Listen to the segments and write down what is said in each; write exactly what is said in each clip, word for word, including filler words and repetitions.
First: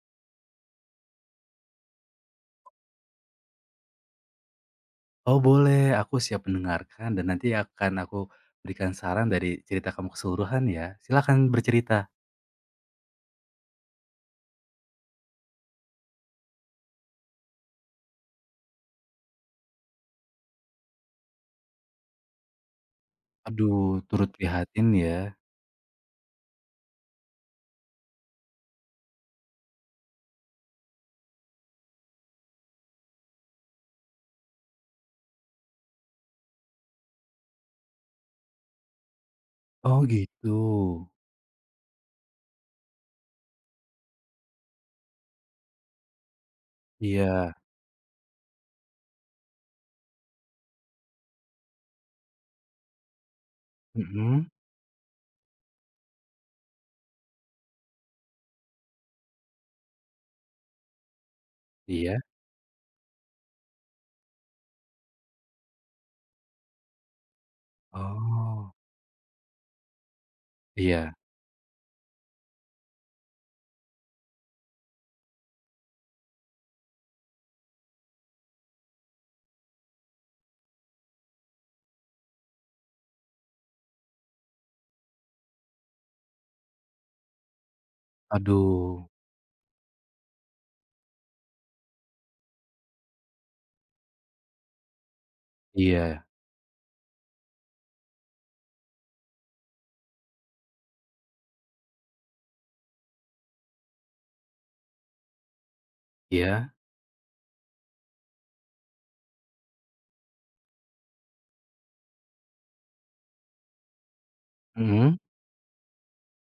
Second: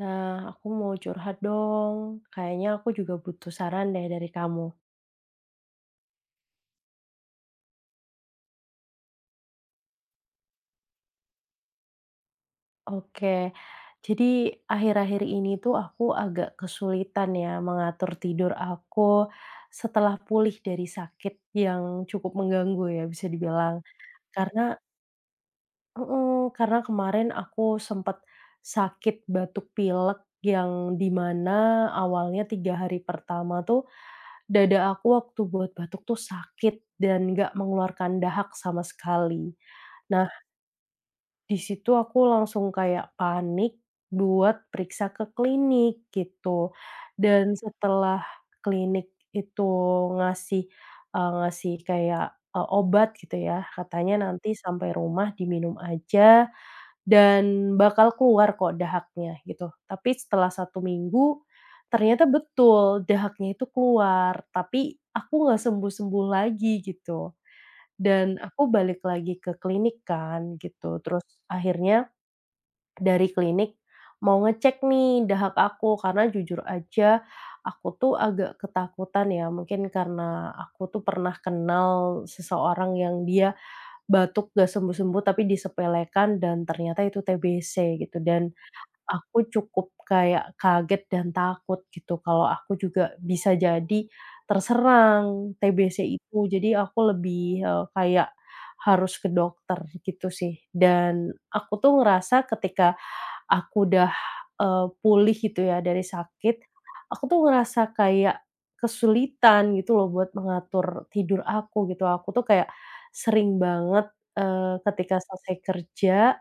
Nah, aku mau curhat dong. Kayaknya aku juga butuh saran deh dari kamu. Oh boleh, aku siap mendengarkan dan nanti akan aku berikan saran dari cerita kamu keseluruhan ya. Silakan bercerita. Oke, jadi akhir-akhir ini tuh aku agak kesulitan ya mengatur tidur aku setelah pulih dari sakit yang cukup mengganggu ya bisa dibilang. Aduh, turut Karena prihatin ya. mm, karena kemarin aku sempat sakit batuk pilek yang dimana awalnya tiga hari pertama tuh dada aku waktu buat batuk tuh sakit dan nggak mengeluarkan dahak sama sekali. Oh Nah, gitu. di situ aku langsung kayak panik buat periksa ke klinik gitu. Dan Iya. setelah klinik itu ngasih, eee, ngasih kayak, eee, obat gitu ya, katanya Mhm. nanti sampai rumah diminum aja dan bakal keluar kok dahaknya gitu. Tapi setelah satu minggu, Iya. ternyata betul dahaknya itu keluar, tapi aku nggak sembuh-sembuh lagi gitu. Dan aku Oh. balik lagi ke klinik kan gitu, Iya. terus akhirnya dari klinik mau ngecek nih dahak aku karena jujur aja aku tuh agak ketakutan ya, mungkin karena aku tuh pernah kenal seseorang yang dia batuk nggak sembuh-sembuh tapi disepelekan dan ternyata itu te be ce gitu dan, Aduh. aku cukup kayak kaget dan takut gitu kalau aku juga bisa jadi terserang te be ce Iya. itu. Jadi aku lebih, eee, kayak harus ke dokter gitu sih. Dan aku tuh ngerasa ketika aku udah, eee, pulih gitu ya dari sakit, Iya. aku tuh ngerasa kayak kesulitan gitu loh buat mengatur tidur aku gitu. Aku tuh kayak sering banget, eee, ketika Mhm. selesai kerja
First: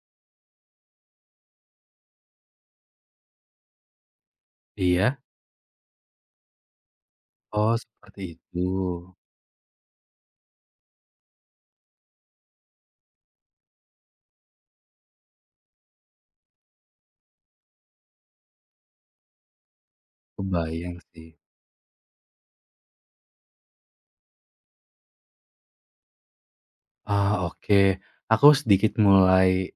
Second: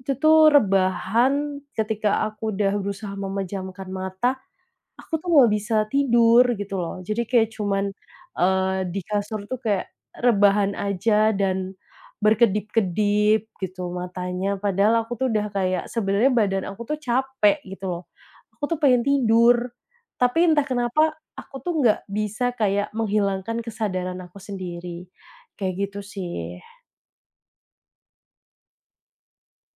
itu tuh rebahan ketika aku udah berusaha memejamkan mata, aku Iya. tuh nggak bisa tidur gitu loh. Jadi kayak Oh cuman, seperti itu. eee, di kasur tuh kayak rebahan aja dan berkedip-kedip gitu matanya. Padahal aku tuh udah kayak sebenarnya badan aku tuh capek gitu loh. Aku tuh pengen tidur, tapi entah Kebayang kenapa sih. aku tuh nggak bisa kayak menghilangkan kesadaran aku sendiri, kayak gitu sih. Ah, oke. Aku sedikit mulai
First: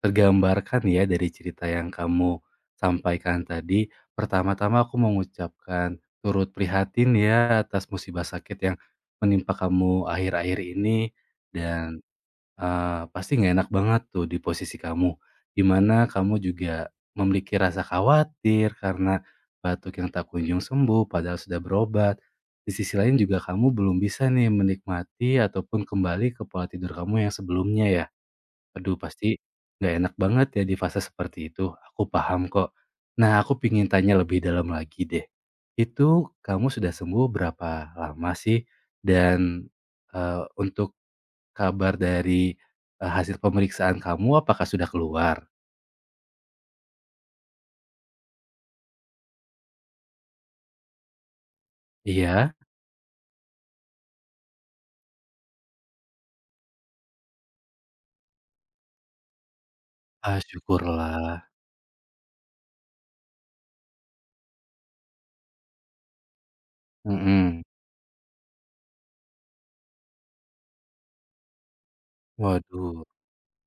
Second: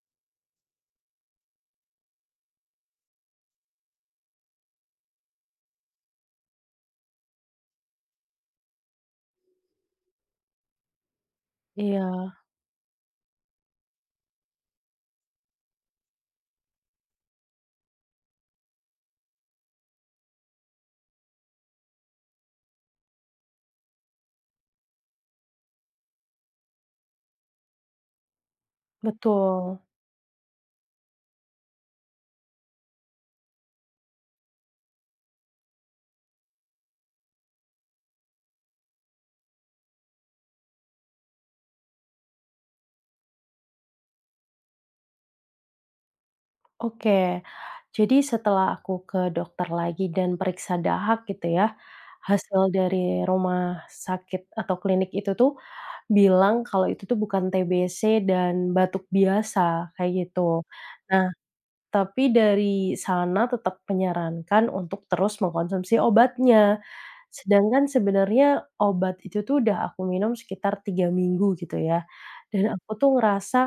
tergambarkan ya dari cerita yang kamu sampaikan tadi. Pertama-tama aku mengucapkan turut prihatin ya atas musibah sakit yang menimpa kamu akhir-akhir ini dan, Iya, eee, pasti nggak enak banget tuh di posisi kamu, di mana kamu juga memiliki rasa khawatir karena batuk yang tak kunjung sembuh padahal sudah berobat. Di sisi lain juga kamu belum bisa nih menikmati ataupun kembali ke pola tidur kamu yang sebelumnya ya. Aduh, pasti betul. nggak enak banget ya di fase seperti itu, aku paham kok. Nah, aku pingin tanya lebih dalam lagi deh, itu kamu sudah sembuh berapa lama sih? Dan, eee, untuk kabar dari, eee, hasil pemeriksaan kamu apakah sudah keluar? Oke. Jadi setelah aku ke dokter lagi dan periksa dahak gitu ya, Iya? hasil dari rumah sakit atau klinik itu tuh bilang kalau itu tuh bukan te be ce dan batuk biasa, kayak Ah, gitu. Nah, syukurlah. tapi dari sana tetap menyarankan untuk terus mengkonsumsi obatnya. Mhm. Sedangkan sebenarnya obat itu tuh udah aku minum sekitar tiga minggu gitu ya, dan aku Waduh. tuh ngerasa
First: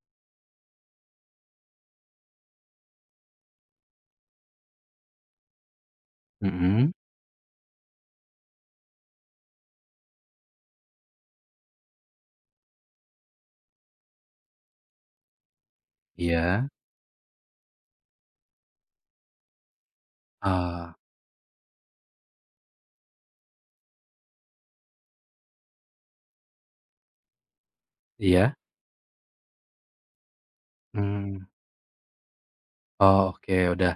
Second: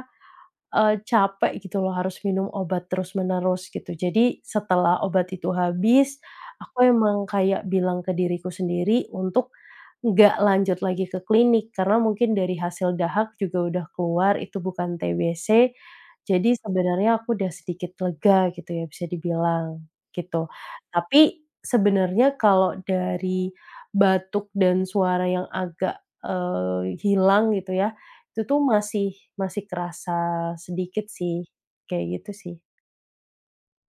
Eee, capek gitu loh harus minum obat terus-menerus gitu. Jadi setelah obat itu habis, aku Mhm. emang kayak bilang ke diriku sendiri untuk nggak lanjut lagi ke klinik, karena mungkin dari hasil dahak juga udah keluar itu bukan te be ce, jadi Iya. sebenarnya aku udah sedikit lega gitu ya, bisa dibilang, gitu. Ah. Tapi sebenarnya kalau dari batuk dan suara yang agak, eee, hilang gitu ya, itu Iya? tuh masih masih kerasa sedikit sih, Mmm. kayak gitu sih. Oh, oke, udah.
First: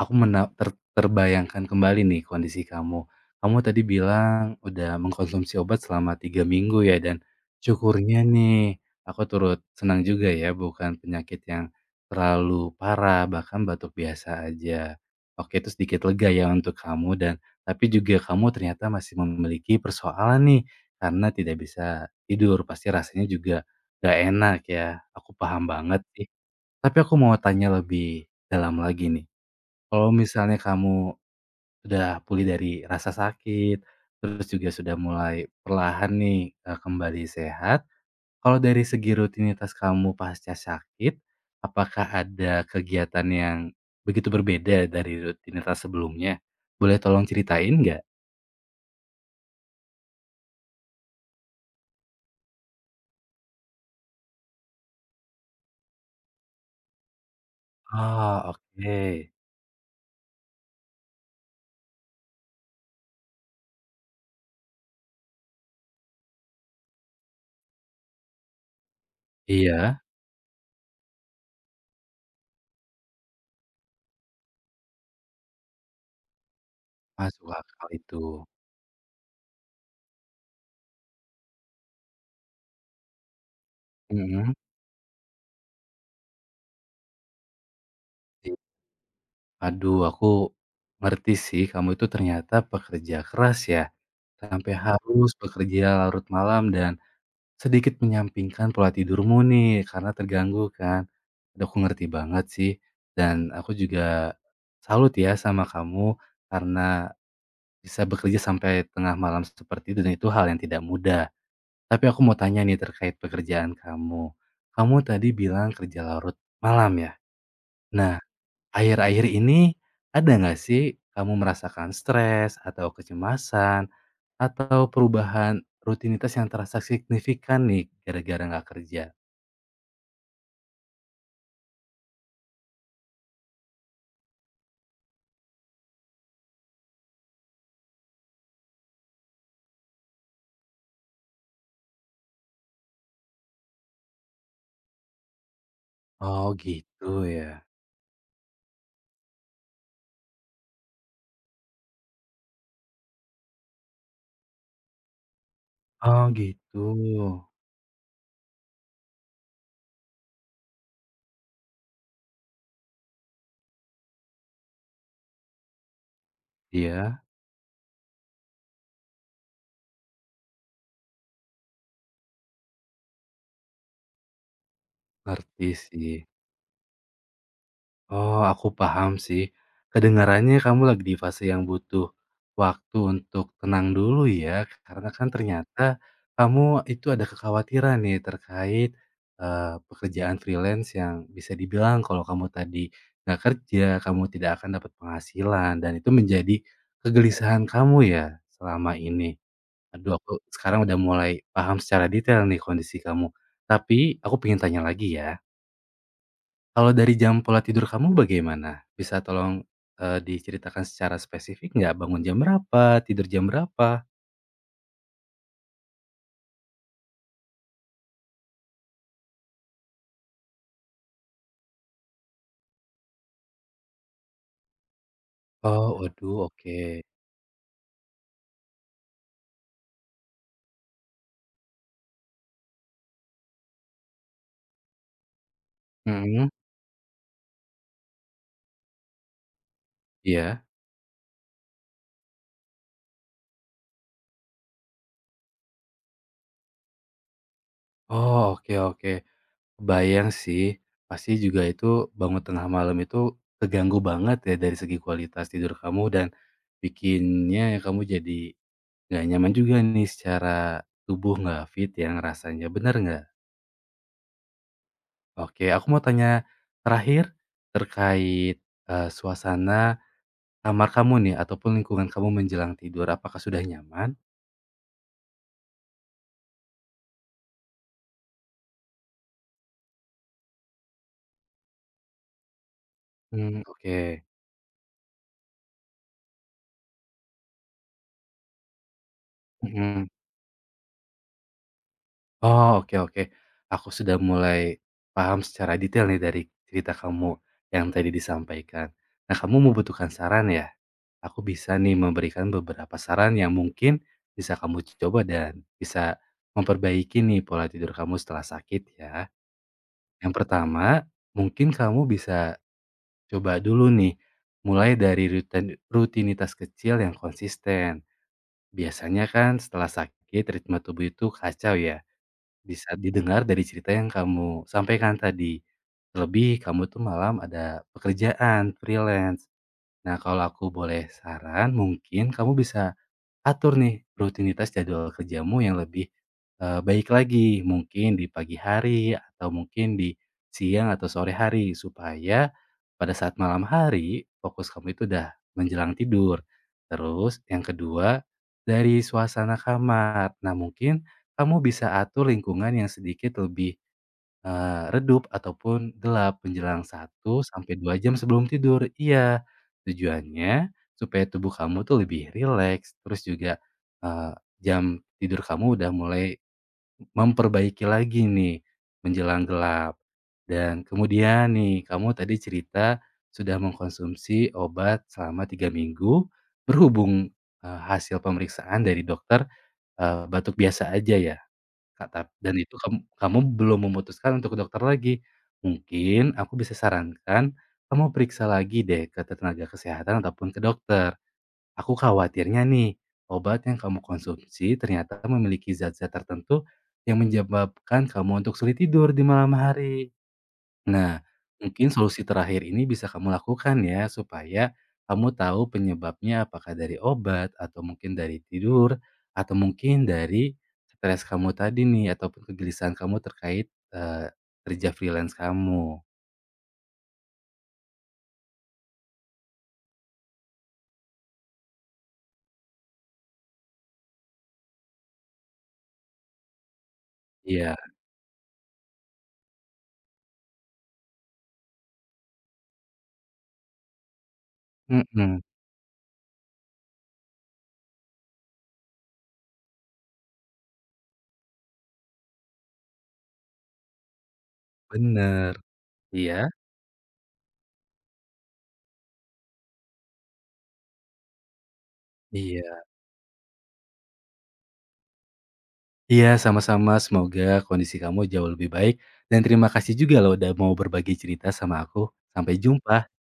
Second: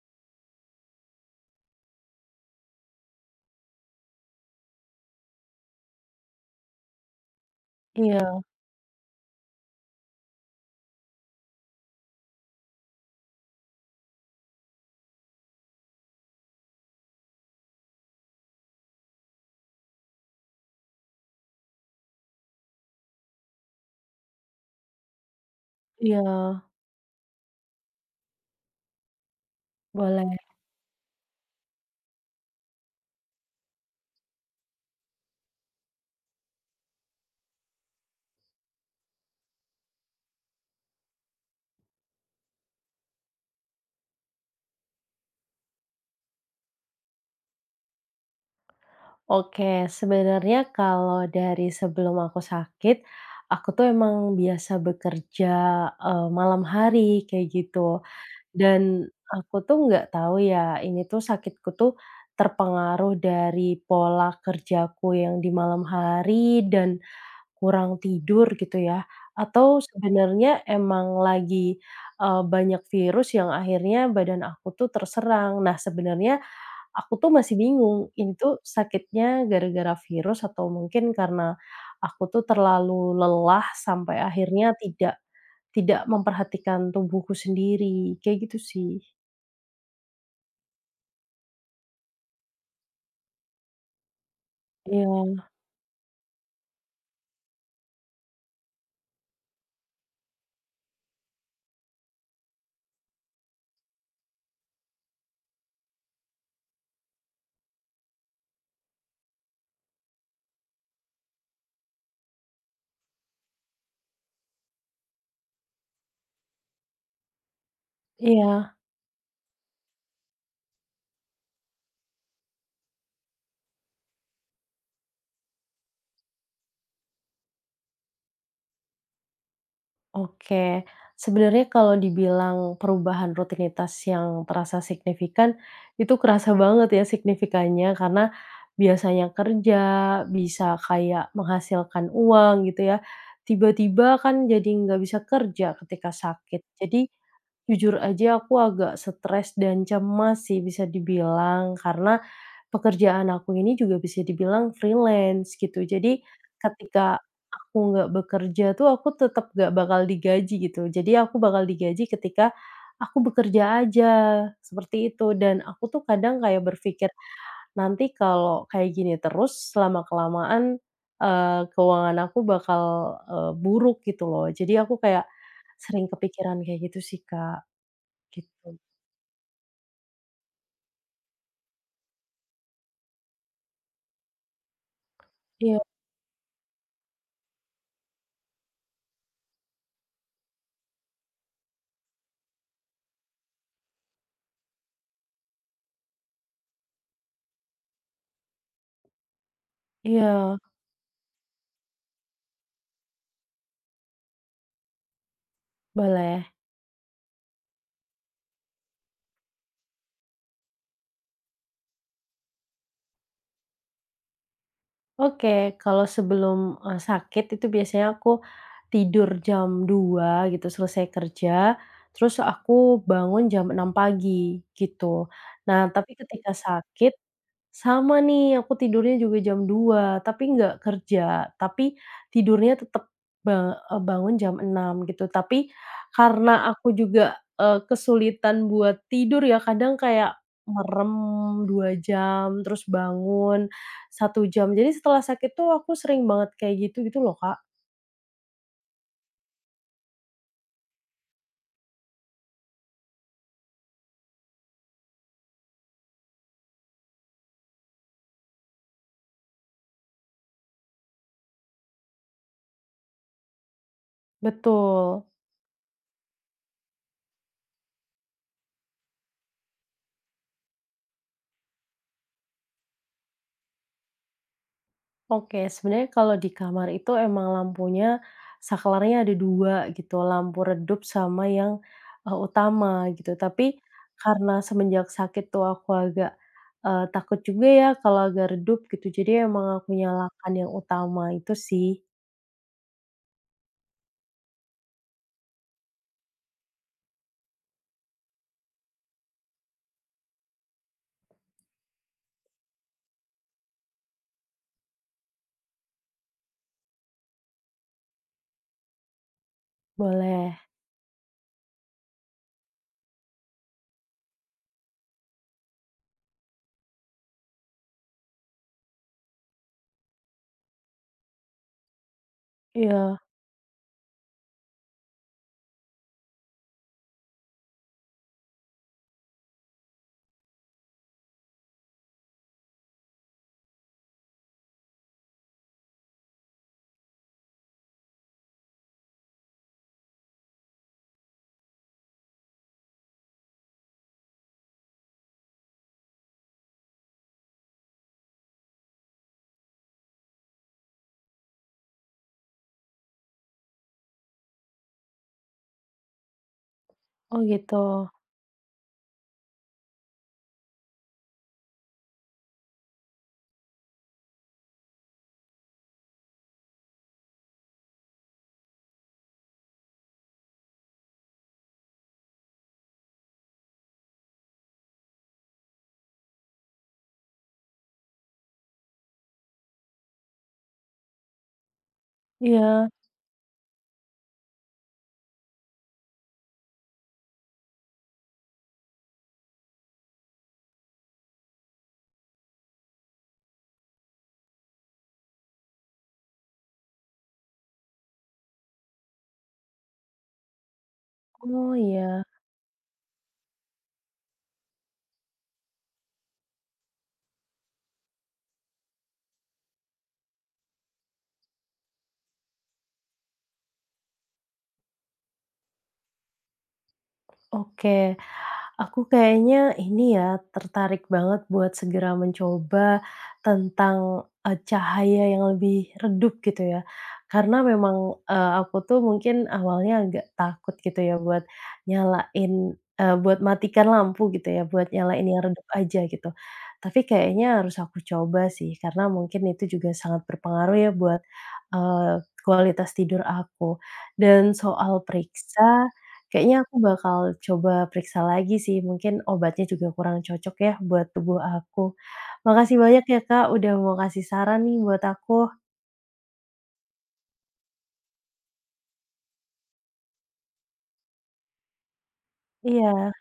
Aku mena ter terbayangkan kembali nih kondisi kamu. Kamu tadi bilang udah mengkonsumsi obat selama tiga minggu ya, dan syukurnya Iya nih aku turut senang juga ya bukan penyakit yang terlalu parah, bahkan batuk biasa aja. Oke, itu sedikit lega ya untuk kamu, dan tapi juga kamu ternyata masih memiliki persoalan nih karena tidak bisa tidur, pasti rasanya juga gak enak ya. Aku paham banget sih. iya, Tapi aku mau tanya lebih dalam lagi nih. Kalau boleh. misalnya kamu udah pulih dari rasa sakit, terus juga sudah mulai perlahan nih, eee, kembali sehat. Kalau dari segi rutinitas kamu pasca sakit, apakah ada kegiatan yang begitu berbeda dari rutinitas sebelumnya? Boleh tolong ceritain nggak? Oke, sebenarnya kalau dari sebelum aku sakit, aku tuh emang biasa bekerja, eee, malam hari kayak gitu. Ah, Dan oke. aku tuh nggak tahu ya, ini tuh sakitku tuh terpengaruh dari pola kerjaku yang di malam hari dan kurang tidur gitu ya, atau Iya, sebenarnya emang lagi, eee, banyak virus yang akhirnya badan aku tuh terserang. Nah, sebenarnya aku tuh masuk masih akal bingung, itu. ini tuh sakitnya gara-gara virus atau mungkin karena aku tuh terlalu lelah sampai Mhm. akhirnya tidak tidak memperhatikan tubuhku sendiri, kayak gitu sih. Aduh, aku ngerti sih, kamu itu ternyata pekerja keras ya, sampai harus Iya bekerja larut malam, dan sedikit menyampingkan pola tidurmu nih, karena terganggu kan. Dan aku ngerti banget sih, dan aku juga salut ya sama kamu karena bisa bekerja sampai tengah malam seperti itu, dan itu hal yang tidak mudah. Tapi aku mau tanya nih terkait pekerjaan kamu. Kamu tadi bilang kerja larut malam ya? Nah, iya. akhir-akhir ini ada nggak sih kamu merasakan stres atau kecemasan, atau perubahan rutinitas yang terasa signifikan nih gara-gara nggak kerja? Oke, sebenarnya kalau dibilang perubahan rutinitas yang terasa signifikan, itu kerasa banget ya signifikannya karena biasanya kerja, bisa kayak menghasilkan uang gitu ya, tiba-tiba kan jadi nggak bisa kerja ketika Oh sakit. Jadi gitu ya. jujur aja aku agak stres dan cemas sih bisa dibilang, karena pekerjaan aku ini juga bisa dibilang freelance gitu. Jadi Oh ketika gitu. aku nggak bekerja tuh aku tetap nggak bakal digaji gitu. Jadi aku bakal digaji ketika aku bekerja aja, seperti itu. Dan aku tuh kadang kayak berpikir, Iya, nanti kalau kayak gini terus selama kelamaan eee, keuangan aku bakal, eee, buruk gitu loh. Jadi aku kayak ngerti sering sih. kepikiran kayak gitu sih, Kak. Oh, aku Gitu. paham sih. Kedengarannya kamu lagi di fase yang butuh waktu untuk tenang dulu ya, karena kan Iya ternyata kamu itu ada kekhawatiran nih terkait eh, pekerjaan freelance yang bisa dibilang kalau kamu tadi nggak kerja, kamu tidak akan dapat penghasilan, dan itu menjadi kegelisahan kamu ya selama ini. Aduh, aku iya, sekarang udah mulai paham secara detail nih kondisi kamu. Tapi aku pengen tanya lagi ya, boleh. kalau dari jam pola tidur kamu bagaimana? Bisa tolong, eee, diceritakan secara spesifik nggak? Bangun jam berapa? Tidur jam berapa? Oke, kalau sebelum, eee, sakit itu biasanya aku tidur jam dua gitu, selesai kerja, terus aku bangun jam enam pagi, gitu. Nah, Oh, tapi waduh, ketika oke. sakit sama nih, aku tidurnya juga jam dua tapi nggak kerja, tapi tidurnya tetap ba eee, bangun jam enam gitu. Tapi Mhm. karena aku juga, eee, kesulitan buat tidur ya, kadang kayak Iya. merem dua jam, terus bangun satu jam. Jadi setelah sakit tuh aku sering banget kayak gitu, gitu loh, Kak. Oh, oke, oke. Bayang sih, pasti juga itu bangun tengah malam itu keganggu banget ya dari segi kualitas tidur kamu, dan bikinnya kamu jadi nggak nyaman juga nih, secara tubuh nggak fit ya rasanya, bener nggak? Betul. Oke, aku mau tanya terakhir terkait, eee, suasana kamar kamu nih ataupun lingkungan kamu menjelang tidur, apakah sudah nyaman? Oke, sebenarnya kalau di kamar itu emang lampunya, saklarnya ada dua gitu, lampu redup sama yang, eee, utama gitu. Tapi Mmm, oke. karena semenjak sakit tuh aku agak, eee, takut juga ya kalau agak redup gitu, jadi emang aku Mhm. nyalakan yang utama itu sih. Oh, oke, oke. Aku sudah mulai paham secara detail nih dari cerita kamu yang tadi disampaikan. Nah, kamu membutuhkan saran ya? Aku bisa nih memberikan beberapa saran yang mungkin bisa kamu coba dan bisa memperbaiki nih pola tidur kamu setelah sakit ya. Yang Boleh. pertama, mungkin kamu bisa coba dulu nih mulai dari rutin- rutinitas kecil yang konsisten. Biasanya kan setelah sakit ritme tubuh itu kacau ya. Bisa Iya. didengar dari cerita yang kamu sampaikan tadi. Terlebih kamu tuh malam ada pekerjaan freelance. Nah, kalau aku boleh saran, mungkin kamu bisa atur nih rutinitas jadwal kerjamu yang lebih, eee, baik lagi, mungkin di pagi hari atau mungkin di siang atau sore hari, supaya pada saat malam hari fokus kamu itu udah menjelang tidur. Terus yang kedua, dari suasana kamar. Nah, mungkin kamu bisa atur lingkungan yang sedikit lebih Eee, redup ataupun gelap menjelang Oh satu sampai gitu. dua jam sebelum tidur. Iya, tujuannya supaya tubuh kamu tuh lebih rileks, terus juga, eee, jam tidur kamu udah mulai memperbaiki lagi nih menjelang gelap. Dan kemudian nih, kamu tadi cerita sudah mengkonsumsi obat selama tiga minggu, berhubung, eee, hasil pemeriksaan dari dokter, eee, batuk biasa aja ya? Kata dan itu Iya. kam kamu belum memutuskan untuk ke dokter lagi. Mungkin aku bisa sarankan, kamu periksa lagi deh ke tenaga kesehatan ataupun ke dokter. Aku khawatirnya nih, obat yang kamu konsumsi ternyata memiliki zat-zat tertentu yang menyebabkan kamu untuk sulit tidur di malam hari. Nah, Oh mungkin iya. solusi terakhir ini bisa kamu lakukan ya, supaya kamu tahu penyebabnya apakah dari obat, atau mungkin dari tidur, atau mungkin dari stres kamu tadi nih, ataupun kegelisahan kamu terkait, eee, kerja freelance kamu. Oke. Aku kayaknya ini ya, tertarik banget buat segera mencoba tentang, eee, cahaya yang lebih redup gitu ya. Karena Iya, memang, eee, aku tuh mungkin awalnya agak takut gitu ya buat nyalain eee, buat matikan lampu gitu ya, buat nyalain mhm, yang redup aja gitu. Tapi kayaknya harus aku coba sih, karena mungkin itu juga sangat berpengaruh ya buat, eee, kualitas tidur aku. Dan soal bener. periksa Iya, kayaknya aku bakal coba periksa lagi sih, mungkin obatnya juga kurang cocok ya buat tubuh aku. Makasih iya. banyak ya Kak, udah mau kasih saran nih buat aku. Iya, sama-sama, semoga kondisi kamu jauh lebih baik, dan terima kasih juga loh udah mau berbagi cerita sama aku. Sampai jumpa. Iya.